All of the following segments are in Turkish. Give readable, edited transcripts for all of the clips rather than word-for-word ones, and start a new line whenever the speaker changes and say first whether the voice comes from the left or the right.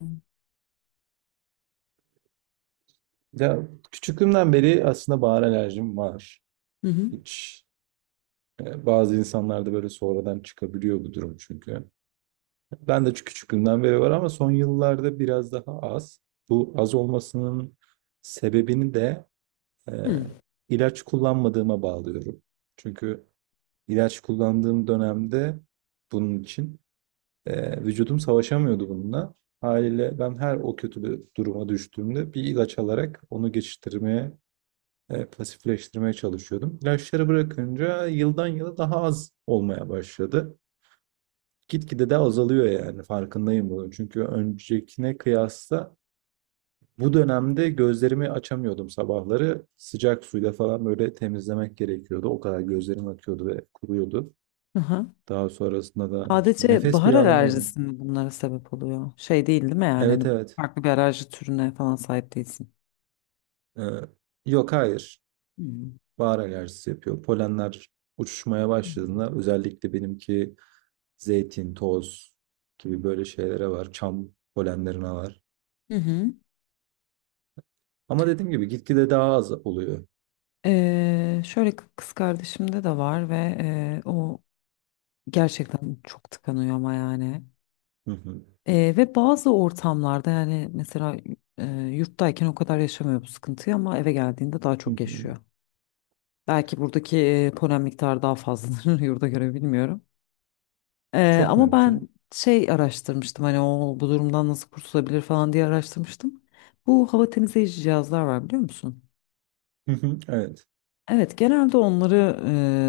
left: Hı
right: Ya küçüklüğümden beri aslında bahar alerjim var.
left: hı.
right: Hiç bazı insanlarda böyle sonradan çıkabiliyor bu durum çünkü. Ben de küçüklüğümden beri var ama son yıllarda biraz daha az. Bu az olmasının sebebini de e,
left: Hı.
right: ilaç kullanmadığıma bağlıyorum. Çünkü ilaç kullandığım dönemde bunun için vücudum savaşamıyordu bununla. Haliyle ben her o kötü bir duruma düştüğümde bir ilaç alarak onu geçiştirmeye pasifleştirmeye çalışıyordum. İlaçları bırakınca yıldan yıla daha az olmaya başladı. Gitgide de azalıyor yani farkındayım bunun. Çünkü öncekine kıyasla bu dönemde gözlerimi açamıyordum sabahları. Sıcak suyla falan böyle temizlemek gerekiyordu. O kadar gözlerim akıyordu ve kuruyordu.
left: Aha.
right: Daha sonrasında da işte
left: Sadece
right: nefes
left: bahar
right: bile alamıyordum.
left: alerjisi mi bunlara sebep oluyor? Şey değil değil mi yani? Hani
right: Evet, evet.
left: farklı bir alerji türüne falan sahip değilsin.
right: Ee, Yok, hayır.
left: Hı
right: Bahar alerjisi yapıyor. Polenler uçuşmaya
left: hı.
right: başladığında özellikle benimki zeytin, toz gibi böyle şeylere var. Çam polenlerine var.
left: Hı hı.
right: Ama dediğim gibi gitgide daha az oluyor.
left: Şöyle kız kardeşimde de var ve o gerçekten çok tıkanıyor ama yani.
right: Hı hı.
left: Ve bazı ortamlarda yani mesela yurttayken o kadar yaşamıyor bu sıkıntıyı ama eve geldiğinde daha
right: Hı
left: çok yaşıyor.
right: hı.
left: Belki buradaki polen miktarı daha fazladır yurda göre bilmiyorum.
right: Çok
left: Ama ben
right: mümkün.
left: araştırmıştım hani o bu durumdan nasıl kurtulabilir falan diye araştırmıştım. Bu hava temizleyici cihazlar var biliyor musun?
right: Hı hı. Evet.
left: Evet, genelde onları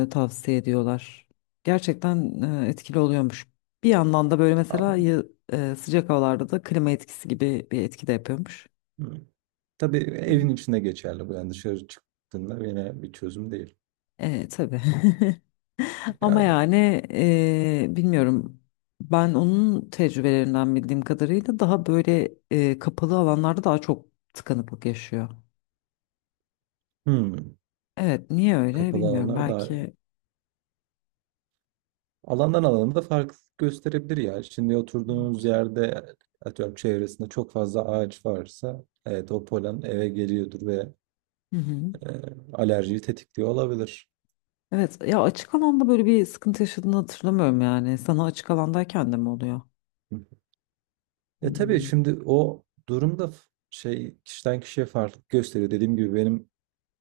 left: tavsiye ediyorlar. Gerçekten etkili oluyormuş. Bir yandan da böyle mesela
right: Ama-
left: sıcak havalarda da klima etkisi gibi bir etki de yapıyormuş.
right: Hı. Tabii evin içinde geçerli bu. Yani dışarı çıktığında yine bir çözüm değil.
left: Evet, tabii. Ama
right: Yani
left: yani bilmiyorum. Ben onun tecrübelerinden bildiğim kadarıyla daha böyle kapalı alanlarda daha çok tıkanıklık yaşıyor.
right: hı.
left: Evet, niye öyle
right: Kapalı
left: bilmiyorum.
right: alanlar daha
left: Belki.
right: alandan alana da fark gösterebilir ya. Şimdi oturduğunuz yerde atıyorum çevresinde çok fazla ağaç varsa evet o polen eve geliyordur ve
left: Hı hı.
right: e, alerjiyi tetikliyor olabilir.
left: Evet, ya açık alanda böyle bir sıkıntı yaşadığını hatırlamıyorum yani. Sana açık alandayken de mi oluyor?
right: E tabii
left: Hmm.
right: şimdi o durumda şey kişiden kişiye farklılık gösteriyor. Dediğim gibi benim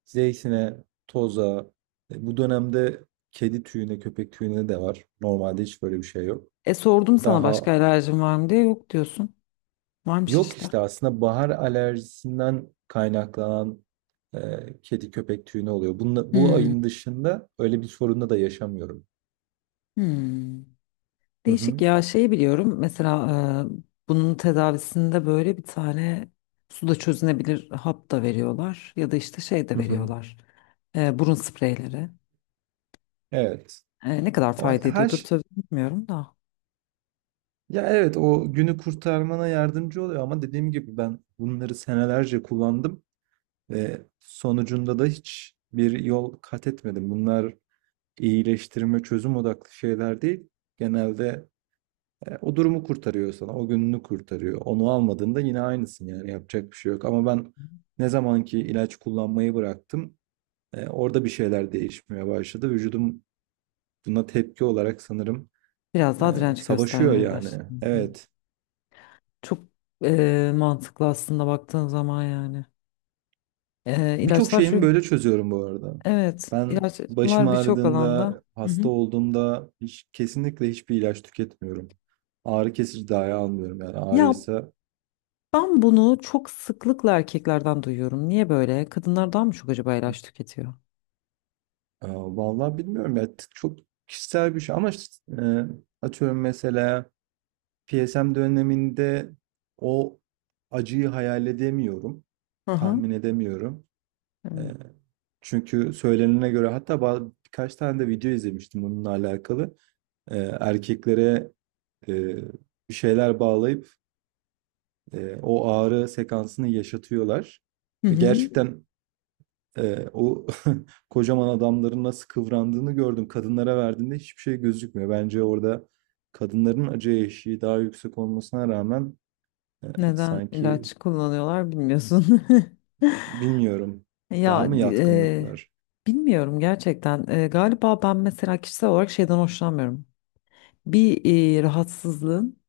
right: zeytine, toza, bu dönemde kedi tüyüne, köpek tüyüne de var. Normalde hiç böyle bir şey yok.
left: E, sordum sana başka
right: Daha
left: alerjin var mı diye yok diyorsun. Varmış
right: yok
left: işte.
right: işte aslında bahar alerjisinden kaynaklanan e, kedi köpek tüyüne oluyor. Bununla, bu
left: Hmm.
right: ayın dışında öyle bir sorunla da yaşamıyorum.
left: Hmm.
right: Hı
left: Değişik
right: hı.
left: ya, şeyi biliyorum mesela bunun tedavisinde böyle bir tane suda çözünebilir hap da veriyorlar ya da işte şey de
right: Hı hı.
left: veriyorlar. Burun spreyleri.
right: Evet.
left: Ne kadar
right: Ama
left: fayda
right: her
left: ediyordur
right: şey
left: tabii bilmiyorum da
right: ya evet, o günü kurtarmana yardımcı oluyor ama dediğim gibi ben bunları senelerce kullandım ve sonucunda da hiç bir yol kat etmedim. Bunlar iyileştirme, çözüm odaklı şeyler değil. Genelde o durumu kurtarıyor sana, o gününü kurtarıyor. Onu almadığında yine aynısın yani yapacak bir şey yok. Ama ben ne zamanki ilaç kullanmayı bıraktım, orada bir şeyler değişmeye başladı. Vücudum buna tepki olarak sanırım
left: biraz
right: e,
left: daha direnç
right: savaşıyor
left: göstermeye
right: yani.
left: başladım. Hı.
right: Evet.
left: Çok mantıklı aslında baktığın zaman yani. E,
right: Birçok
left: ilaçlar
right: şeyimi
left: şu
right: böyle çözüyorum bu arada.
left: Evet,
right: Ben başım
left: ilaçlar birçok alanda.
right: ağrıdığında,
left: Hı hı.
right: hasta olduğumda hiç, kesinlikle hiçbir ilaç tüketmiyorum. Ağrı kesici dahi almıyorum yani
left: Ya,
right: ağrıysa.
left: ben bunu çok sıklıkla erkeklerden duyuyorum. Niye böyle? Kadınlar daha mı çok acaba ilaç tüketiyor?
right: Vallahi bilmiyorum ya, çok kişisel bir şey ama işte, e, atıyorum mesela PSM döneminde o acıyı hayal edemiyorum,
left: Hı hı.
right: tahmin edemiyorum. E,
left: Evet.
right: Çünkü söylenene göre hatta birkaç tane de video izlemiştim bununla alakalı. E, erkeklere e, bir şeyler bağlayıp o ağrı sekansını yaşatıyorlar.
left: Hı
right: Ve
left: hı.
right: gerçekten o kocaman adamların nasıl kıvrandığını gördüm. Kadınlara verdiğinde hiçbir şey gözükmüyor. Bence orada kadınların acı eşiği daha yüksek olmasına rağmen e,
left: Neden
right: sanki
left: ilaç kullanıyorlar bilmiyorsun.
right: bilmiyorum,
left: Ya
right: daha mı yatkınlık var?
left: bilmiyorum gerçekten. E, galiba ben mesela kişisel olarak şeyden hoşlanmıyorum. Bir rahatsızlığın.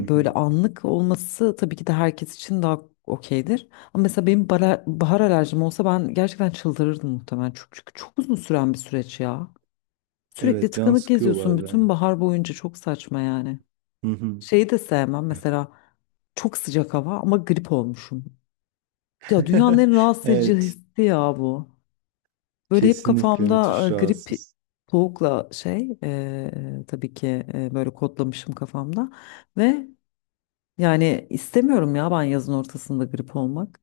right: Hı hı.
left: böyle anlık olması tabii ki de herkes için daha okeydir. Ama mesela benim bahar alerjim olsa ben gerçekten çıldırırdım muhtemelen. Çünkü çok uzun süren bir süreç ya. Sürekli
right: Evet, can
left: tıkanık
right: sıkıyor
left: geziyorsun bütün
right: bazen.
left: bahar boyunca, çok saçma yani.
right: Hı hı.
left: Şeyi de sevmem mesela, çok sıcak hava ama grip olmuşum. Ya dünyanın en rahatsız edici
right: Evet,
left: hissi ya bu. Böyle hep
right: kesinlikle
left: kafamda
right: müthiş
left: grip
right: rahatsız.
left: soğukla tabii ki böyle kodlamışım kafamda. Ve yani istemiyorum ya ben yazın ortasında grip olmak.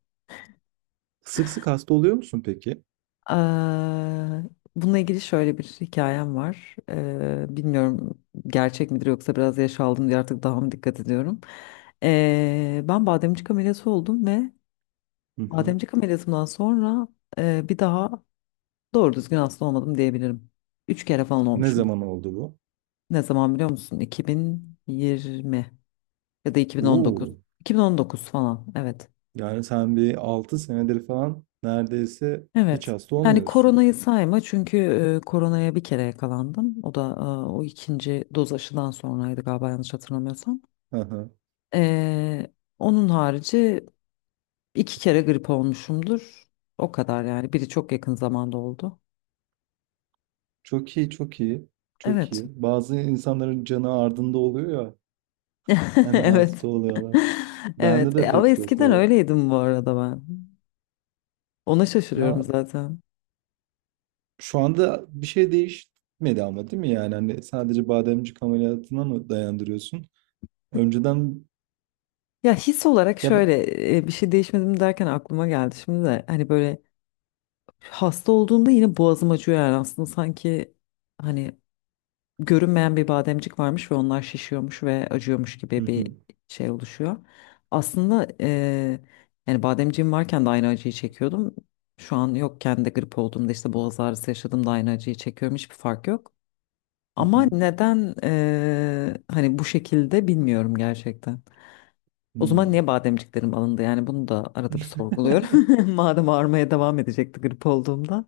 right: Sık sık hasta oluyor musun peki?
left: Eee, Bununla ilgili şöyle bir hikayem var. Bilmiyorum gerçek midir yoksa biraz yaş aldım diye artık daha mı dikkat ediyorum. Ben bademcik ameliyatı oldum ve
right: Hı hı.
left: bademcik ameliyatımdan sonra bir daha doğru düzgün hasta olmadım diyebilirim. 3 kere falan
right: Ne
left: olmuşumdur.
right: zaman oldu bu?
left: Ne zaman biliyor musun? 2020 ya da 2019.
right: Oo,
left: 2019 falan, evet.
right: yani sen bir 6 senedir falan neredeyse hiç
left: Evet.
right: hasta
left: Yani
right: olmuyorsun.
left: koronayı sayma çünkü koronaya bir kere yakalandım. O da e, o 2. doz aşıdan sonraydı galiba, yanlış hatırlamıyorsam.
right: Hı hı.
left: E, Onun harici 2 kere grip olmuşumdur. O kadar yani. Biri çok yakın zamanda oldu.
right: Çok iyi, çok iyi, çok
left: Evet.
right: iyi. Bazı insanların canı ardında oluyor ya, hemen
left: Evet.
right: hasta oluyorlar. Bende
left: Evet.
right: de
left: E, ama
right: pek yok
left: eskiden
right: o.
left: öyleydim bu arada ben. Ona şaşırıyorum
right: Ya
left: zaten.
right: şu anda bir şey değişmedi ama değil mi yani? Hani sadece bademcik ameliyatına mı dayandırıyorsun? Önceden
left: Ya his olarak
right: ya
left: şöyle
right: ben-
left: bir şey değişmedim derken aklıma geldi şimdi de hani böyle hasta olduğumda yine boğazım acıyor yani, aslında sanki hani görünmeyen bir bademcik varmış ve onlar şişiyormuş ve acıyormuş
right: hı
left: gibi
right: hı,
left: bir şey oluşuyor. Aslında yani bademciğim varken de aynı acıyı çekiyordum. Şu an yokken de grip olduğumda işte boğaz ağrısı yaşadığımda aynı acıyı çekiyorum, hiçbir fark yok.
right: hı
left: Ama
right: hı,
left: neden hani bu şekilde bilmiyorum gerçekten. O zaman
right: hı.
left: niye bademciklerim alındı yani, bunu da arada bir sorguluyorum. Madem ağrımaya devam edecekti grip olduğumda.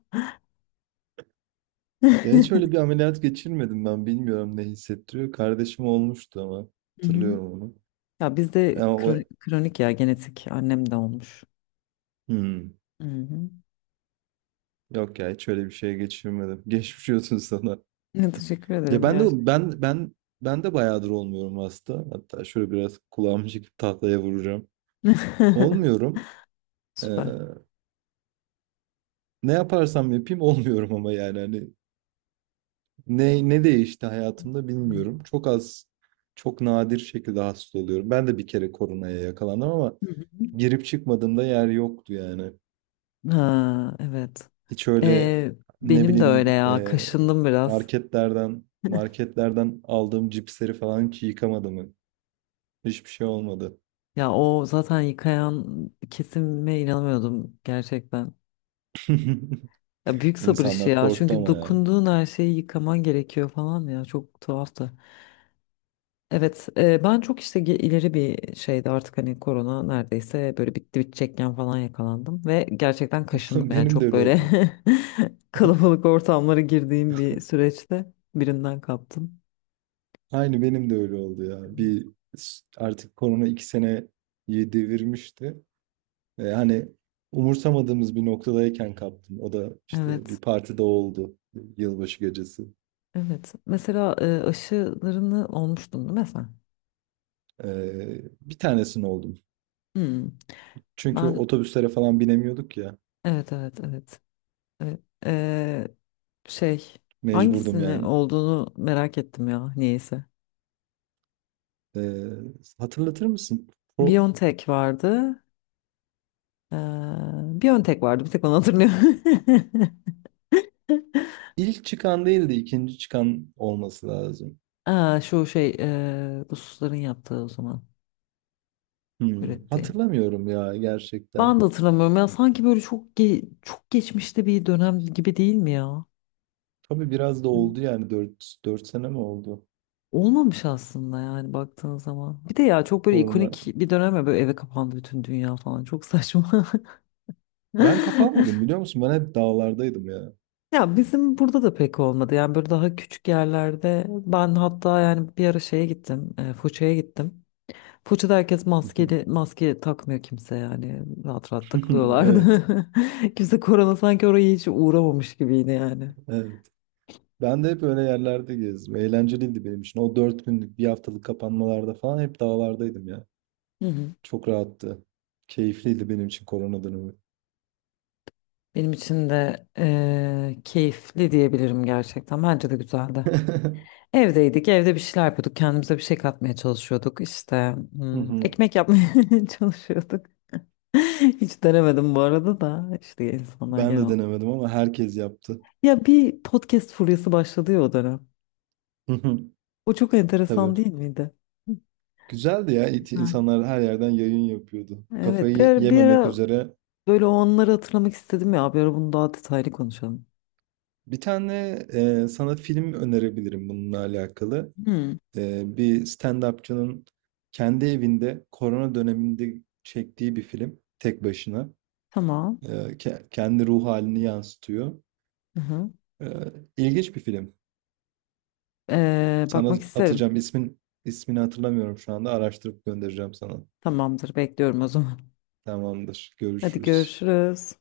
right: Ya hiç öyle bir ameliyat geçirmedim ben. Bilmiyorum ne hissettiriyor. Kardeşim olmuştu ama.
left: Hı hı.
right: Hatırlıyorum onu.
left: Ya bizde
right: Ama o...
left: kronik ya, genetik, annem de olmuş.
right: Hmm.
left: Hı hı.
right: Yok ya, hiç öyle bir şey geçirmedim. Geçmiş olsun sana.
left: Ne, teşekkür
right: Ya
left: ederim
right: ben de
left: gerçekten.
right: ben de bayağıdır olmuyorum hasta. Hatta şöyle biraz kulağımı çekip tahtaya vuracağım. Olmuyorum. Ee,
left: Süper.
right: Ne yaparsam yapayım olmuyorum ama yani hani ne değişti hayatımda
left: Hı
right: bilmiyorum. Çok az, çok nadir şekilde hasta oluyorum. Ben de bir kere koronaya yakalandım ama
left: hı.
right: girip çıkmadığımda yer yoktu yani.
left: Ha, evet.
right: Hiç öyle,
left: Ee,
right: ne
left: benim de öyle
right: bileyim,
left: ya. Kaşındım biraz.
right: marketlerden aldığım cipsleri falan hiç yıkamadım. Hiçbir şey olmadı.
left: Ya o zaten yıkayan kesime inanamıyordum gerçekten. Ya büyük sabır işi
right: İnsanlar
left: ya.
right: korktu
left: Çünkü
right: ama ya.
left: dokunduğun her şeyi yıkaman gerekiyor falan ya. Çok tuhaftı. Evet, ben çok işte ileri bir şeydi artık, hani korona neredeyse böyle bitti bitecekken falan yakalandım ve gerçekten kaşındım yani,
right: Benim de
left: çok
right: öyle
left: böyle
right: oldu.
left: kalabalık ortamlara girdiğim bir süreçte birinden kaptım.
right: Aynı benim de öyle oldu ya. Bir artık korona iki seneyi devirmişti. Hani umursamadığımız bir noktadayken kaptım. O da işte bir
left: Evet,
right: partide oldu. Yılbaşı gecesi.
left: evet. Mesela aşılarını olmuştun değil mi sen?
right: Bir tanesini oldum.
left: Hmm.
right: Çünkü
left: Ben,
right: otobüslere falan binemiyorduk ya.
left: evet, evet, evet. Evet. E, şey
right: Mecburdum
left: Hangisini
right: yani.
left: olduğunu merak ettim ya niyeyse.
right: Ee, hatırlatır mısın? O
left: BioNTech vardı. Ee, Bir ön tek vardı. Bir tek onu hatırlıyorum.
right: ilk çıkan değildi, ikinci çıkan olması lazım.
left: Aa, şu şey, Rusların yaptığı o zaman
right: Hmm,
left: ürettiği.
right: hatırlamıyorum ya
left: Ben
right: gerçekten.
left: de hatırlamıyorum ya, sanki böyle çok geçmişte bir dönem gibi, değil mi ya?
right: Tabii biraz da oldu yani 4 sene mi oldu?
left: Olmamış aslında yani baktığın zaman. Bir de ya çok böyle
right: Korona.
left: ikonik bir dönem ya, böyle eve kapandı bütün dünya falan, çok saçma.
right: Ben kapanmadım biliyor musun? Ben hep dağlardaydım ya.
left: Ya bizim burada da pek olmadı yani, böyle daha küçük yerlerde ben, hatta yani bir ara şeye gittim, Foça'ya gittim. Foça'da herkes maskeli, maske takmıyor kimse yani, rahat rahat takılıyorlardı.
right: Evet,
left: Kimse, korona sanki oraya hiç uğramamış gibiydi yani.
right: evet. Ben de hep öyle yerlerde gezdim. Eğlenceliydi benim için. O dört günlük, bir haftalık kapanmalarda falan hep dağlardaydım ya.
left: Hı hı.
right: Çok rahattı. Keyifliydi benim için korona dönemi.
left: Benim için de keyifli diyebilirim gerçekten. Bence de güzeldi. Evdeydik, evde bir şeyler yapıyorduk. Kendimize bir şey katmaya çalışıyorduk. İşte
right: Hı
left: hmm,
right: hı.
left: ekmek yapmaya çalışıyorduk. Hiç denemedim bu arada, da işte insanlar
right: Ben
left: genel
right: de
left: olarak.
right: denemedim ama herkes yaptı.
left: Ya bir podcast furyası başladı ya o dönem.
right: Hı hı.
left: O çok
right: Tabii.
left: enteresan değil miydi? Hı.
right: Güzeldi ya.
left: Güzel.
right: İnsanlar her yerden yayın yapıyordu.
left: Evet,
right: Kafayı
left: bir
right: yememek
left: ara
right: üzere.
left: böyle o anları hatırlamak istedim ya. Bir ara bunu daha detaylı konuşalım.
right: Bir tane sana film önerebilirim bununla alakalı.
left: Hmm,
right: E, bir stand-upçının kendi evinde korona döneminde çektiği bir film. Tek başına.
left: tamam.
right: Kendi ruh halini yansıtıyor.
left: Hı hı.
right: İlginç bir film. Sana
left: Bakmak isterim.
right: atacağım ismini hatırlamıyorum şu anda. Araştırıp göndereceğim sana.
left: Tamamdır, bekliyorum o zaman.
right: Tamamdır.
left: Hadi
right: Görüşürüz.
left: görüşürüz.